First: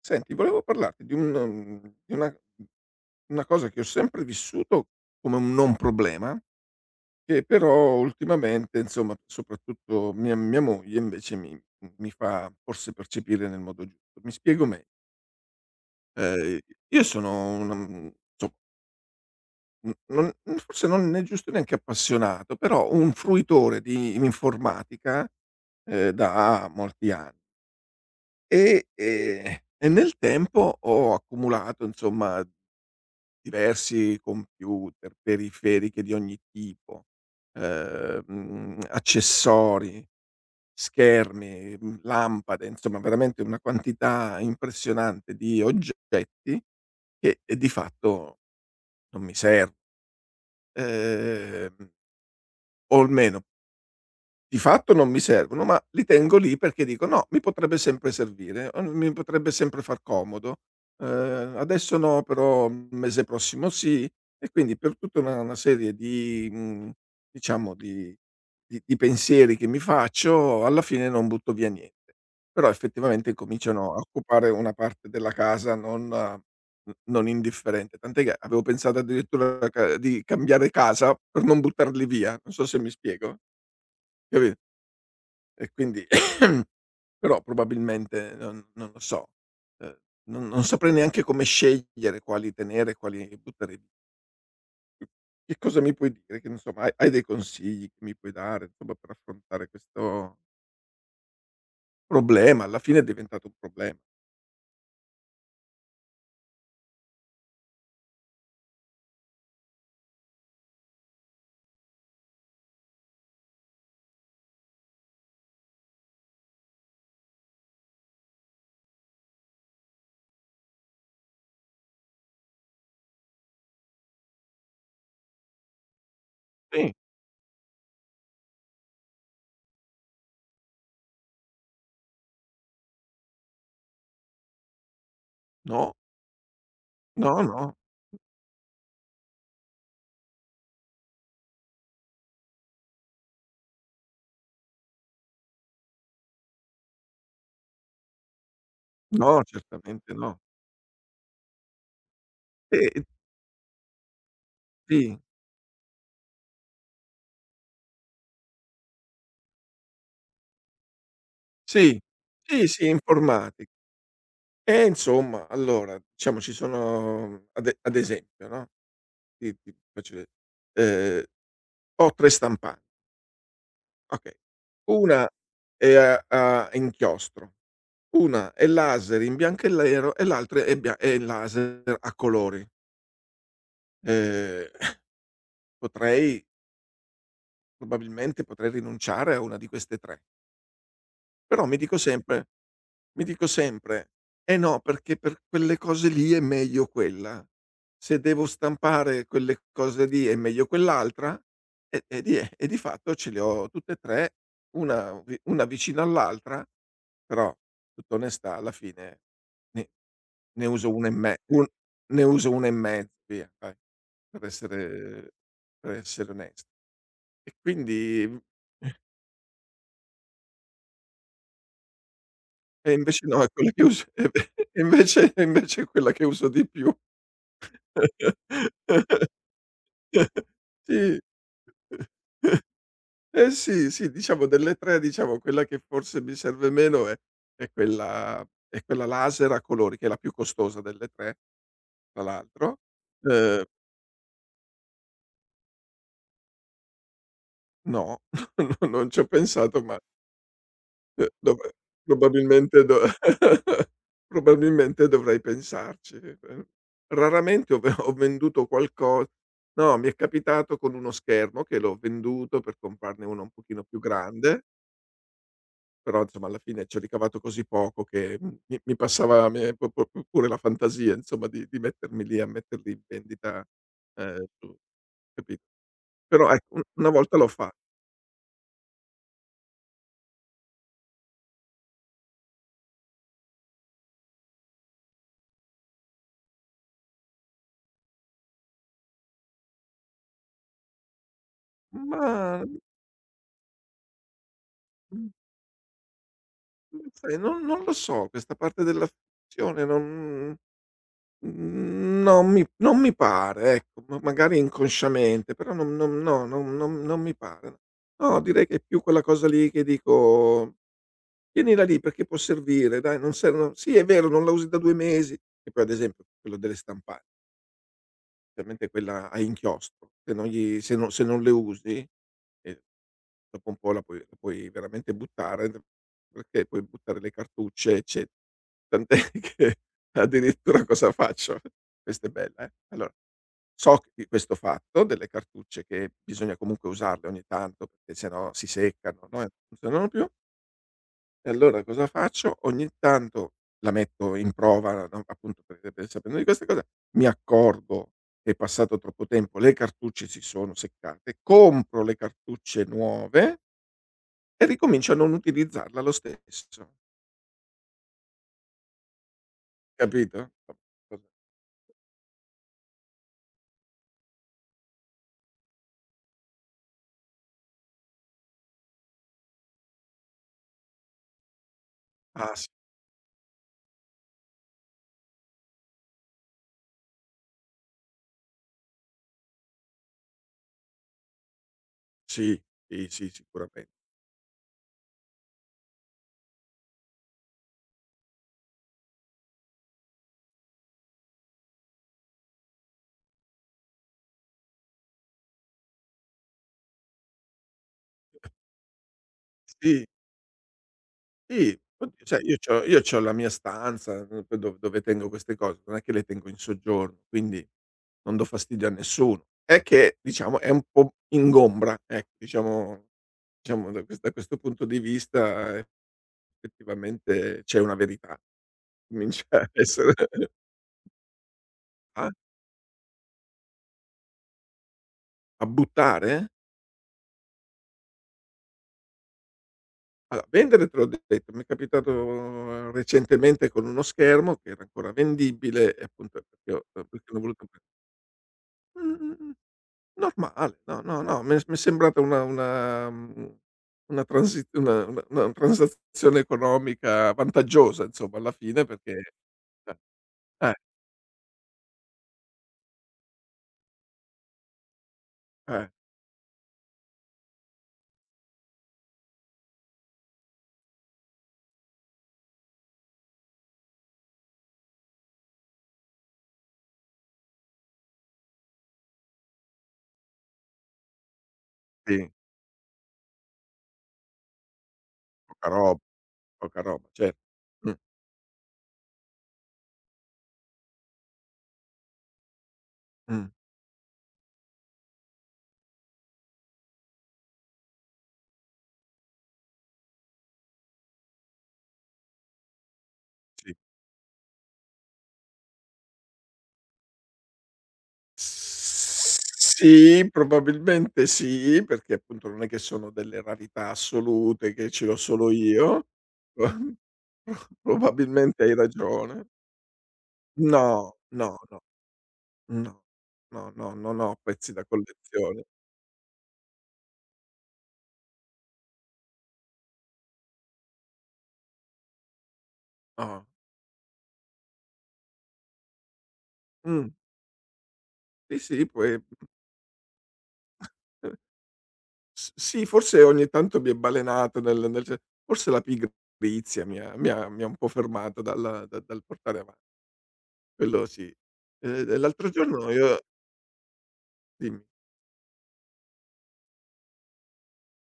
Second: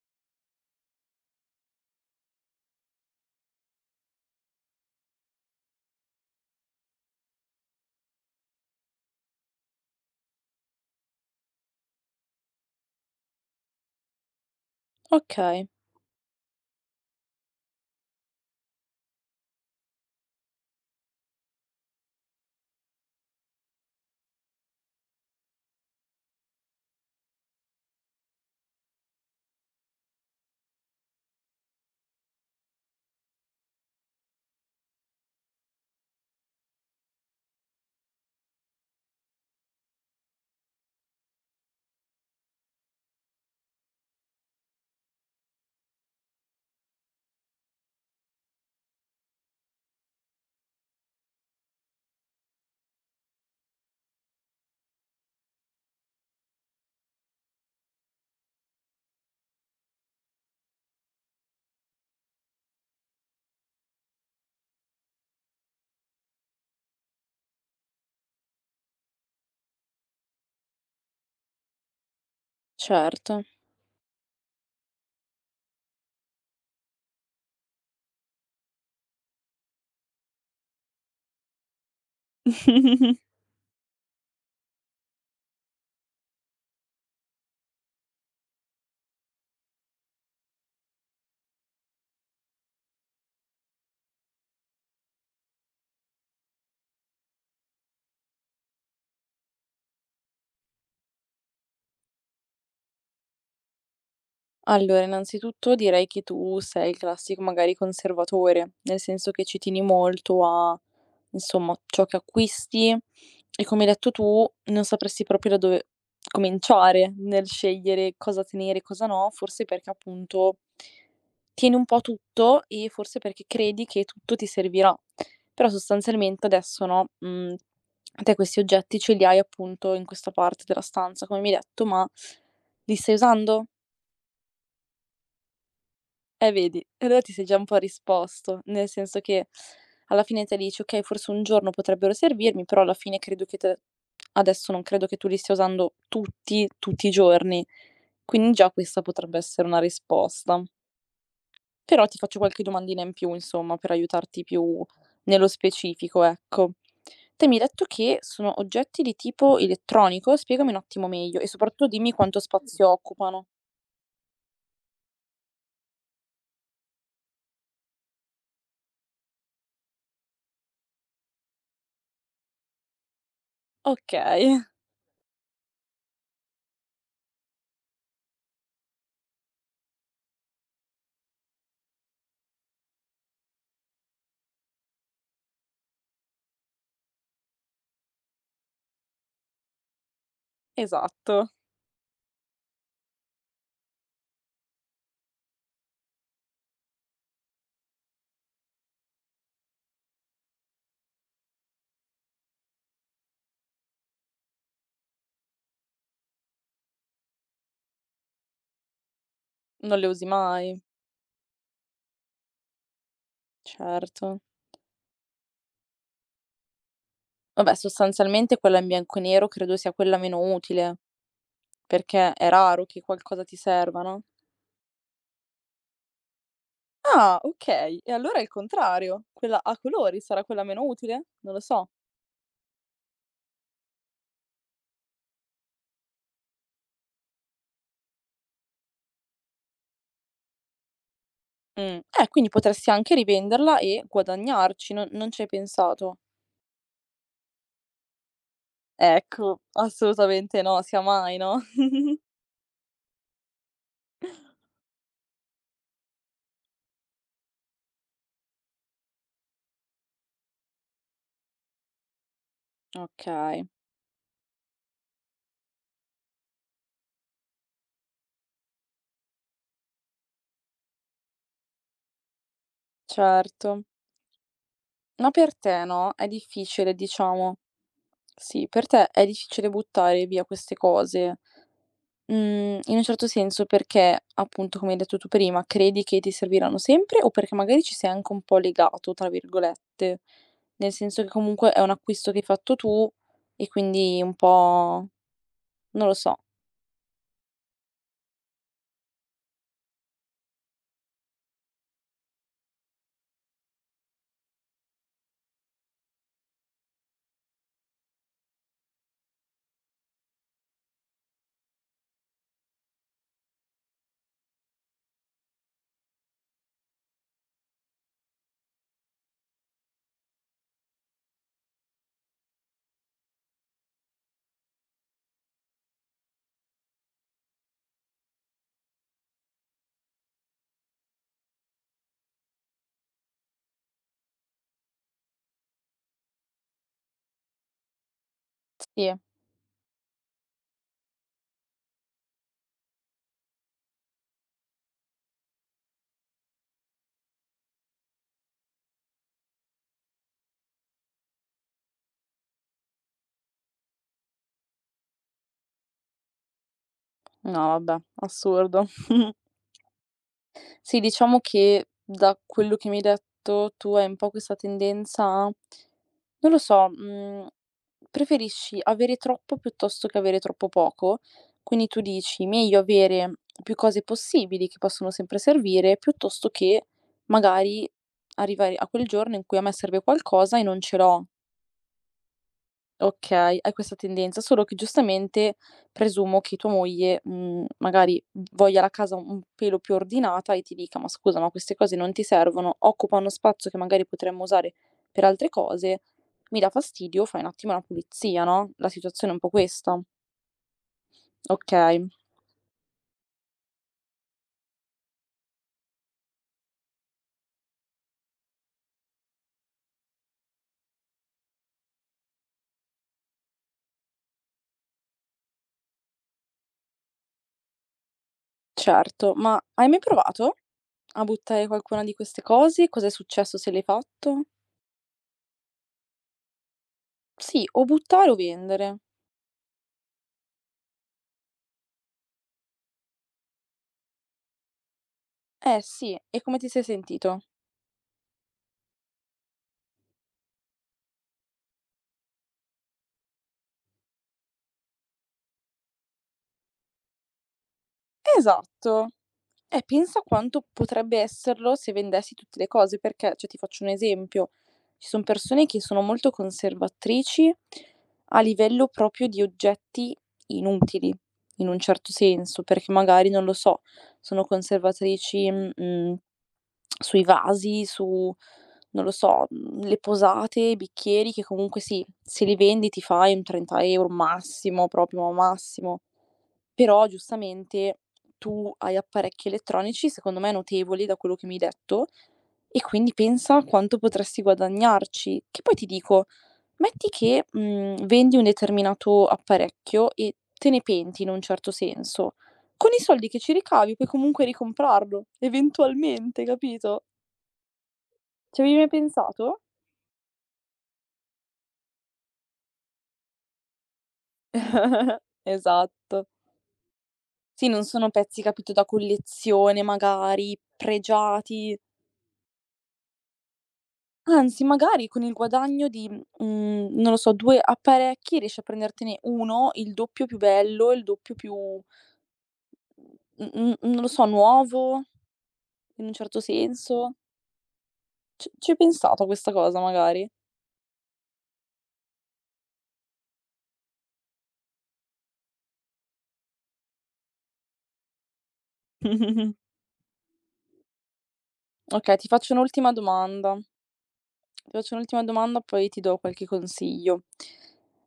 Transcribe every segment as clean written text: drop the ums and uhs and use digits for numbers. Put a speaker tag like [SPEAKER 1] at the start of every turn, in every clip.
[SPEAKER 1] Senti, volevo parlarti di di una cosa che ho sempre vissuto come un non problema, che però ultimamente, insomma, soprattutto mia moglie invece mi fa forse percepire nel modo giusto. Mi spiego meglio:
[SPEAKER 2] Okay,
[SPEAKER 1] ehm, io sono una so n non forse non né giusto neanche appassionato, però un fruitore di informatica, da molti anni e nel tempo ho accumulato, insomma, diversi computer, periferiche di ogni tipo, accessori, schermi, lampade, insomma veramente una quantità impressionante di oggetti che di fatto non mi ser ehm, o almeno di fatto non mi servono, ma li tengo lì perché dico: "No, mi potrebbe sempre servire, o mi potrebbe sempre far comodo. Adesso no, però il mese prossimo sì". E quindi per tutta una serie di diciamo di di pensieri che mi faccio, alla fine non butto via niente. Però effettivamente
[SPEAKER 2] certo.
[SPEAKER 1] cominciano a occupare una parte della casa non indifferente, tant'è che avevo pensato addirittura ca di cambiare casa per non buttarli via, non so se mi spiego, capi e quindi però probabilmente non lo so, ehm, non saprei neanche come scegliere quali tenere e quali buttare via. Che cosa mi puoi dire? Che insomma hai dei consigli che mi puoi dare, insomma, per affrontare questo problema? Alla fine è diventato un problema.
[SPEAKER 2] Allora, innanzitutto direi che tu sei il classico magari conservatore, nel senso che ci tieni molto a, insomma, ciò che acquisti e come hai detto tu, non sapresti proprio da dove cominciare nel scegliere cosa tenere e cosa no, forse perché appunto tieni un po' tutto e forse perché credi che tutto ti servirà. Però sostanzialmente adesso
[SPEAKER 1] Sì,
[SPEAKER 2] no, te questi oggetti ce li hai appunto in questa parte della stanza, come mi hai detto, ma li stai usando?
[SPEAKER 1] no,
[SPEAKER 2] Vedi, e allora ti
[SPEAKER 1] no,
[SPEAKER 2] sei già un
[SPEAKER 1] no,
[SPEAKER 2] po' risposto, nel senso che alla fine te dici: "Okay, forse un giorno potrebbero servirmi, però alla fine credo che te adesso non credo che tu li stia usando tutti, tutti i giorni". Quindi già questa potrebbe
[SPEAKER 1] no,
[SPEAKER 2] essere una
[SPEAKER 1] certamente no.
[SPEAKER 2] risposta. Però ti faccio qualche domandina
[SPEAKER 1] Eh,
[SPEAKER 2] in più insomma, per aiutarti più
[SPEAKER 1] sì,
[SPEAKER 2] nello specifico, ecco. Te mi hai detto che sono oggetti di tipo elettronico? Spiegami un attimo meglio e soprattutto
[SPEAKER 1] sì,
[SPEAKER 2] dimmi quanto
[SPEAKER 1] sì,
[SPEAKER 2] spazio
[SPEAKER 1] sì,
[SPEAKER 2] occupano.
[SPEAKER 1] informati insomma, allora diciamo ci sono ad esempio, no, ti faccio ve ehm ho 3 stampan okay.
[SPEAKER 2] Okay,
[SPEAKER 1] Una è a inchiostro, una è laser in bianco e nero e l'altra è bia è laser a colori. Ehm, potrei probabilmente potrei rinunciare a una di queste 3.
[SPEAKER 2] esatto.
[SPEAKER 1] Però mi dico sempre: "Eh no, perché per quelle cose lì è meglio quella. Se devo stampare quelle cose lì è meglio quell'altra", e di fatto ce le ho tutte e 3, una vicina all'altra, però tutta onestà alla fine ne
[SPEAKER 2] Non le usi
[SPEAKER 1] ne
[SPEAKER 2] mai.
[SPEAKER 1] uso 1 e me un ne uso 1 e mezzo via, dai,
[SPEAKER 2] Certo.
[SPEAKER 1] per essere per essere onesto. E
[SPEAKER 2] Vabbè,
[SPEAKER 1] quindi
[SPEAKER 2] sostanzialmente quella in bianco e nero credo sia quella meno utile, perché è raro
[SPEAKER 1] e
[SPEAKER 2] che
[SPEAKER 1] invece
[SPEAKER 2] qualcosa
[SPEAKER 1] no, è
[SPEAKER 2] ti
[SPEAKER 1] quella che
[SPEAKER 2] serva,
[SPEAKER 1] uso
[SPEAKER 2] no?
[SPEAKER 1] e invece è quella che uso di più.
[SPEAKER 2] Ah, okay. E allora è il contrario. Quella a colori sarà quella meno
[SPEAKER 1] Sì.
[SPEAKER 2] utile? Non lo so.
[SPEAKER 1] Eh sì, sì, diciamo delle 3, diciamo quella che forse mi serve meno è è quella è quella laser a colori, che è la più costosa delle 3
[SPEAKER 2] Mh.
[SPEAKER 1] tra
[SPEAKER 2] Quindi
[SPEAKER 1] l'altro.
[SPEAKER 2] potresti anche
[SPEAKER 1] Uhm,
[SPEAKER 2] rivenderla e guadagnarci, non ci hai pensato?
[SPEAKER 1] no, no, non ci ho
[SPEAKER 2] Ecco,
[SPEAKER 1] pensato, ma
[SPEAKER 2] assolutamente no, sia mai,
[SPEAKER 1] Dov
[SPEAKER 2] no?
[SPEAKER 1] probabilmente do probabilmente dovrei pensarci. Raramente ho venduto qualco no, mi è capitato con uno schermo che l'ho venduto per comprarne uno un
[SPEAKER 2] Okay,
[SPEAKER 1] pochino più grande, però insomma alla fine ci ho ricavato così poco che mi passava me pu pu pu pure la fantasia insomma di mettermi lì a metterli in vendita,
[SPEAKER 2] certo.
[SPEAKER 1] su
[SPEAKER 2] Ma per
[SPEAKER 1] capito?
[SPEAKER 2] te, no, è
[SPEAKER 1] Però ecco, u
[SPEAKER 2] difficile,
[SPEAKER 1] una volta l'ho
[SPEAKER 2] diciamo
[SPEAKER 1] fa
[SPEAKER 2] sì, per te è difficile buttare via queste cose. In un certo senso perché, appunto, come hai detto tu prima, credi che ti serviranno sempre o perché magari ci sei anche un po' "legato" tra virgolette, nel senso che comunque è un acquisto che hai
[SPEAKER 1] ma
[SPEAKER 2] fatto tu e quindi un po'
[SPEAKER 1] mm,
[SPEAKER 2] non lo so.
[SPEAKER 1] Mhmm, sai, non lo so, questa parte della finzione non non mi pare, ecco, ma magari inconsciamente, però non mi pare. No, no, direi che è più quella cosa lì, che dico: "Tienila lì perché può servire, dai, non ser no". Sì, è vero, non la usi da 2 mesi, e poi ad esempio quello delle stampa ovviamente quella a inchiostro, se non gli se non se non le usi, ehm dopo un po' la puoi veramente buttare, d perché puoi buttare le cartucce ecce tant'è che addirittura cosa faccio? Questa è bella, eh. Allora, di questo fatto delle cartucce, che bisogna comunque usarle ogni tanto, perché se no si
[SPEAKER 2] Sì.
[SPEAKER 1] seccano, no, e non funzionano più, e allora cosa faccio? Ogni tanto la metto in prova, no, appunto per sapendo di queste cose, mi accorgo che è passato troppo tempo, le cartucce si sono seccate, compro le cartucce nuove e ricomincio a non utilizzarla lo stesso,
[SPEAKER 2] No vabbè, assurdo.
[SPEAKER 1] capito?
[SPEAKER 2] Sì, diciamo che da quello che mi hai detto tu hai un po' questa tendenza a non lo so, preferisci avere troppo piuttosto che avere troppo poco. Quindi tu dici:
[SPEAKER 1] Ah s
[SPEAKER 2] "Meglio avere più cose possibili che possono sempre servire, piuttosto che magari arrivare a quel giorno in cui a me serve qualcosa e non ce l'ho".
[SPEAKER 1] sì, sì, sì,
[SPEAKER 2] Okay, hai questa
[SPEAKER 1] sicuramente.
[SPEAKER 2] tendenza, solo che giustamente presumo che tua moglie, magari voglia la casa un pelo più ordinata e ti dica: "Ma scusa, ma queste cose non ti servono, occupano spazio che magari potremmo usare per altre cose, mi dà fastidio, fai un attimo una pulizia", no, la situazione è un po' questa.
[SPEAKER 1] Sì, sì,
[SPEAKER 2] Okay,
[SPEAKER 1] oddio, sai, io c'ho la mia stanza, poi do dove tengo queste cose, non è che le tengo in soggiorno, quindi non do fastidio a nessuno. È che diciamo è un po' ingombra, ecco, diciamo da questo punto di vista effettivamente c'è una verità.
[SPEAKER 2] certo.
[SPEAKER 1] Comincia
[SPEAKER 2] Ma
[SPEAKER 1] a
[SPEAKER 2] hai mai
[SPEAKER 1] essere
[SPEAKER 2] provato a buttare qualcuna di
[SPEAKER 1] ah,
[SPEAKER 2] queste cose? Cos'è successo se l'hai fatto?
[SPEAKER 1] a buttare?
[SPEAKER 2] Sì, o buttare o vendere.
[SPEAKER 1] Allora, vendere te l'ho detto, mi è capitato recentemente con uno schermo che era ancora
[SPEAKER 2] Eh
[SPEAKER 1] vendibile e
[SPEAKER 2] sì, e
[SPEAKER 1] appunto
[SPEAKER 2] come ti sei
[SPEAKER 1] perché
[SPEAKER 2] sentito?
[SPEAKER 1] hanno voluto pre mh, mh, normale, no, no, no, mi è sembrata una una transi una transazione economica vantaggiosa insomma alla fine
[SPEAKER 2] Esatto.
[SPEAKER 1] perché
[SPEAKER 2] E
[SPEAKER 1] eh,
[SPEAKER 2] pensa quanto
[SPEAKER 1] eh,
[SPEAKER 2] potrebbe esserlo se vendessi tutte le cose, perché cioè ti faccio un esempio, ci son persone che
[SPEAKER 1] eh,
[SPEAKER 2] sono molto conservatrici a livello proprio di oggetti inutili, in un certo senso, perché magari, non lo so, sono conservatrici, sui vasi, su non lo so, le posate, i bicchieri che comunque sì,
[SPEAKER 1] sì,
[SPEAKER 2] se li vendi ti fai un 30 € massimo, proprio
[SPEAKER 1] poca
[SPEAKER 2] massimo,
[SPEAKER 1] roba, poca
[SPEAKER 2] però
[SPEAKER 1] roba, certo. Mh,
[SPEAKER 2] giustamente tu hai apparecchi elettronici, secondo me notevoli da quello che mi hai detto, e quindi
[SPEAKER 1] mh,
[SPEAKER 2] pensa a quanto potresti guadagnarci. Che poi ti dico, metti che, vendi un determinato apparecchio e te ne penti in un certo senso, con i soldi che ci
[SPEAKER 1] sì.
[SPEAKER 2] ricavi puoi comunque ricomprarlo, eventualmente, capito? Ci avevi mai pensato?
[SPEAKER 1] Sì, probabilmente sì, perché appunto non è che sono delle rarità assolute, che ce l'ho solo io.
[SPEAKER 2] Esatto. Sì, non sono pezzi,
[SPEAKER 1] Probabilmente
[SPEAKER 2] capito,
[SPEAKER 1] hai
[SPEAKER 2] da
[SPEAKER 1] ragione.
[SPEAKER 2] collezione magari,
[SPEAKER 1] No, no,
[SPEAKER 2] pregiati.
[SPEAKER 1] no, no, no, no, non ho
[SPEAKER 2] Anzi,
[SPEAKER 1] pezzi da
[SPEAKER 2] magari con il
[SPEAKER 1] collezione.
[SPEAKER 2] guadagno di, non lo so, 2 apparecchi riesci a prendertene 1 il doppio più bello, il doppio più
[SPEAKER 1] No.
[SPEAKER 2] non lo so, nuovo, in un certo
[SPEAKER 1] Mh.
[SPEAKER 2] senso. C
[SPEAKER 1] Sì,
[SPEAKER 2] ci hai
[SPEAKER 1] sì, poi
[SPEAKER 2] pensato a questa cosa magari?
[SPEAKER 1] eh, s sì, forse ogni tanto mi è balenato nel nel se forse la pigrizia mi ha un po' fermato dal portare avanti, quello sì.
[SPEAKER 2] Okay, ti
[SPEAKER 1] L'altro
[SPEAKER 2] faccio
[SPEAKER 1] giorno
[SPEAKER 2] un'ultima
[SPEAKER 1] io
[SPEAKER 2] domanda. Ti
[SPEAKER 1] dimmi.
[SPEAKER 2] faccio un'ultima domanda, poi ti do qualche consiglio.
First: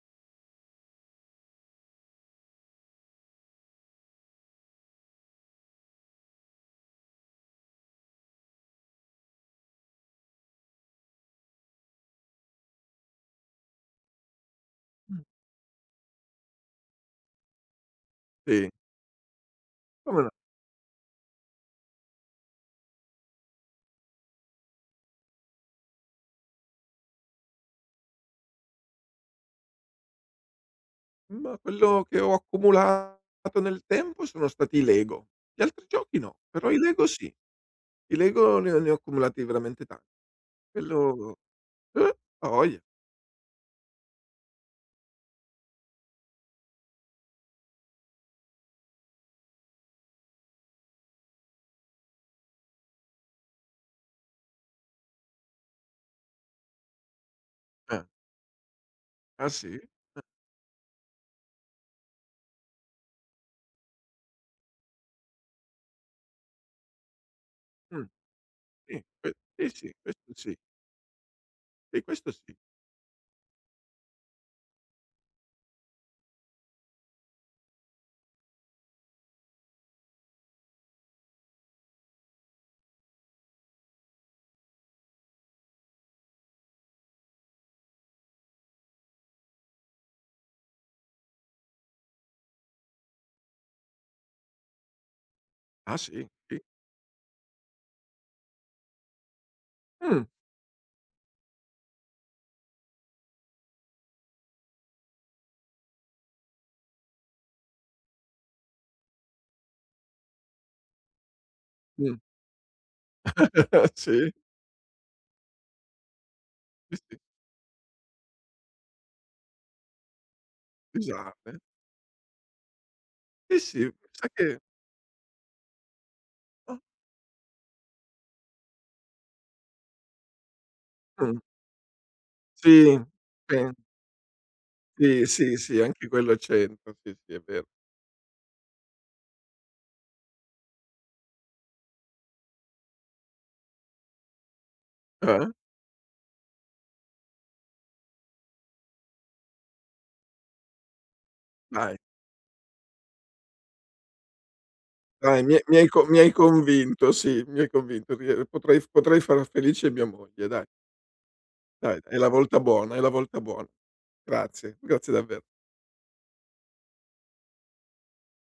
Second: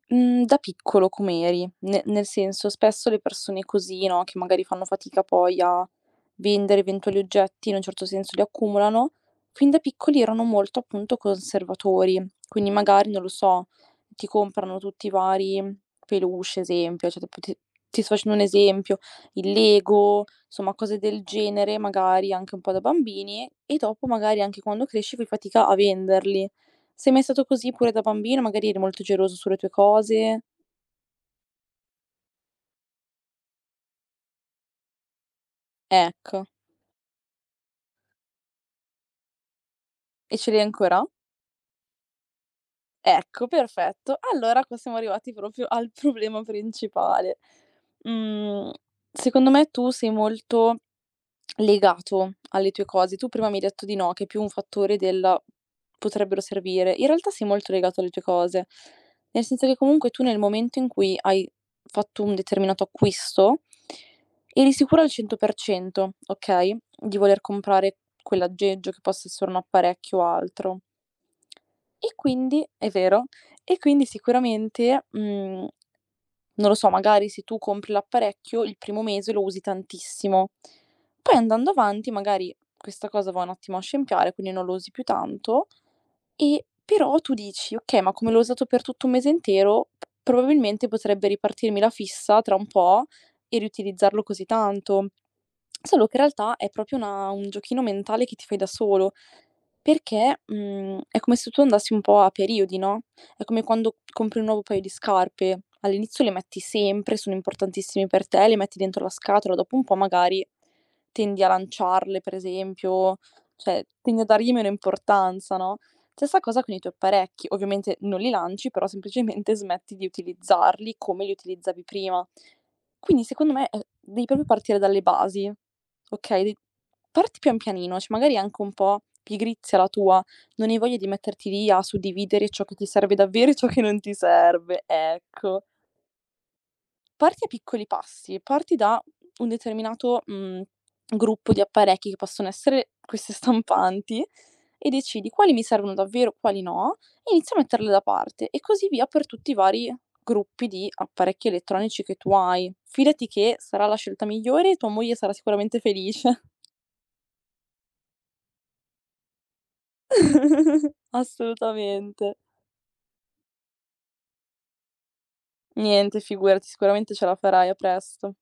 [SPEAKER 2] Da piccolo com'eri? Ne nel senso, spesso le persone così, no, che magari fanno fatica poi a vendere eventuali oggetti, in un certo senso li accumulano, fin da piccoli erano molto, appunto, conservatori. Quindi magari, non lo so, ti comprano tutti i vari peluche, esempio, cioè tipo ti sto facendo un
[SPEAKER 1] Sì,
[SPEAKER 2] esempio, il
[SPEAKER 1] come
[SPEAKER 2] Lego,
[SPEAKER 1] no,
[SPEAKER 2] insomma cose del genere, magari anche un po' da bambini, e dopo magari anche quando cresci fai fatica a venderli. Sei mai stato così pure da bambino? Magari eri molto geloso sulle tue cose?
[SPEAKER 1] ma quello che ho accumulato nel tempo sono stati i Lego. Gli altri giochi no,
[SPEAKER 2] Ecco.
[SPEAKER 1] però i Lego sì. I Lego ne ho accumulati veramente tanti.
[SPEAKER 2] E ce l'hai ancora?
[SPEAKER 1] Quello eh, a voglia.
[SPEAKER 2] Ecco, perfetto. Allora qua siamo arrivati proprio al problema principale. Mhmm, secondo me tu sei molto legato alle tue cose. Tu prima mi hai detto di no, che è più un fattore del potrebbero servire. In realtà sei molto
[SPEAKER 1] Eh.
[SPEAKER 2] legato alle tue cose, nel
[SPEAKER 1] Ah
[SPEAKER 2] senso che
[SPEAKER 1] sì?
[SPEAKER 2] comunque tu nel momento in cui hai fatto un determinato acquisto, eri sicura al 100%, okay, di voler comprare
[SPEAKER 1] Mh,
[SPEAKER 2] quell'aggeggio che
[SPEAKER 1] sì,
[SPEAKER 2] possa
[SPEAKER 1] que
[SPEAKER 2] essere un
[SPEAKER 1] sì, sì,
[SPEAKER 2] apparecchio o
[SPEAKER 1] questo sì.
[SPEAKER 2] altro.
[SPEAKER 1] Sì,
[SPEAKER 2] E
[SPEAKER 1] questo sì.
[SPEAKER 2] quindi è vero, e quindi sicuramente, mhmm non lo so, magari se tu compri l'apparecchio il primo mese lo usi tantissimo, poi andando avanti magari questa cosa va un attimo a scempiare, quindi non lo usi più tanto e però tu dici: "Okay, ma come l'ho usato per tutto un mese intero, p probabilmente potrebbe ripartirmi la fissa tra un po' e riutilizzarlo così tanto".
[SPEAKER 1] Ah
[SPEAKER 2] Solo che in
[SPEAKER 1] sì?
[SPEAKER 2] realtà
[SPEAKER 1] Sì.
[SPEAKER 2] è proprio una un giochino mentale che ti fai da solo,
[SPEAKER 1] Mh,
[SPEAKER 2] perché, è come se tu andassi un po' a periodi, no, è come quando compri un nuovo paio di scarpe. All'inizio le metti sempre, sono importantissime per te, le metti dentro la scatola, dopo un po' magari tendi a
[SPEAKER 1] mh.
[SPEAKER 2] lanciarle per esempio, cioè tendi a
[SPEAKER 1] Sì,
[SPEAKER 2] dargli meno importanza, no? Stessa cosa con i tuoi
[SPEAKER 1] sì, sì,
[SPEAKER 2] apparecchi, ovviamente non li lanci, però semplicemente smetti di utilizzarli come li
[SPEAKER 1] scusate.
[SPEAKER 2] utilizzavi prima. Quindi secondo
[SPEAKER 1] Sì,
[SPEAKER 2] me,
[SPEAKER 1] sì, mi
[SPEAKER 2] devi
[SPEAKER 1] sa
[SPEAKER 2] proprio
[SPEAKER 1] che
[SPEAKER 2] partire dalle basi, okay, de
[SPEAKER 1] ah,
[SPEAKER 2] parti pian pianino, cioè magari è anche un po' pigrizia la tua, non hai voglia di
[SPEAKER 1] mh.
[SPEAKER 2] metterti lì a suddividere ciò che ti
[SPEAKER 1] Sì,
[SPEAKER 2] serve davvero e ciò
[SPEAKER 1] pen
[SPEAKER 2] che non ti serve,
[SPEAKER 1] sì, sì,
[SPEAKER 2] ecco.
[SPEAKER 1] sì, anche quello c'entra. Sì, sì, è
[SPEAKER 2] Parti a
[SPEAKER 1] vero.
[SPEAKER 2] piccoli passi, parti da un determinato, gruppo di apparecchi che possono essere queste stampanti e decidi
[SPEAKER 1] Eh?
[SPEAKER 2] quali mi servono davvero, quali no, e inizi a metterle da parte e così via per tutti i vari gruppi di apparecchi
[SPEAKER 1] Dai.
[SPEAKER 2] elettronici che tu hai. Fidati che sarà la scelta migliore e tua moglie sarà
[SPEAKER 1] Dai,
[SPEAKER 2] sicuramente
[SPEAKER 1] mi hai
[SPEAKER 2] felice.
[SPEAKER 1] convinto, sì, mi hai convinto. Rie potrei f potrei far felice mia moglie, dai, dai, è la
[SPEAKER 2] Assolutamente.
[SPEAKER 1] volta buona, è la volta buona. Grazie, grazie davvero.
[SPEAKER 2] Niente, figurati, sicuramente ce la farai. A presto.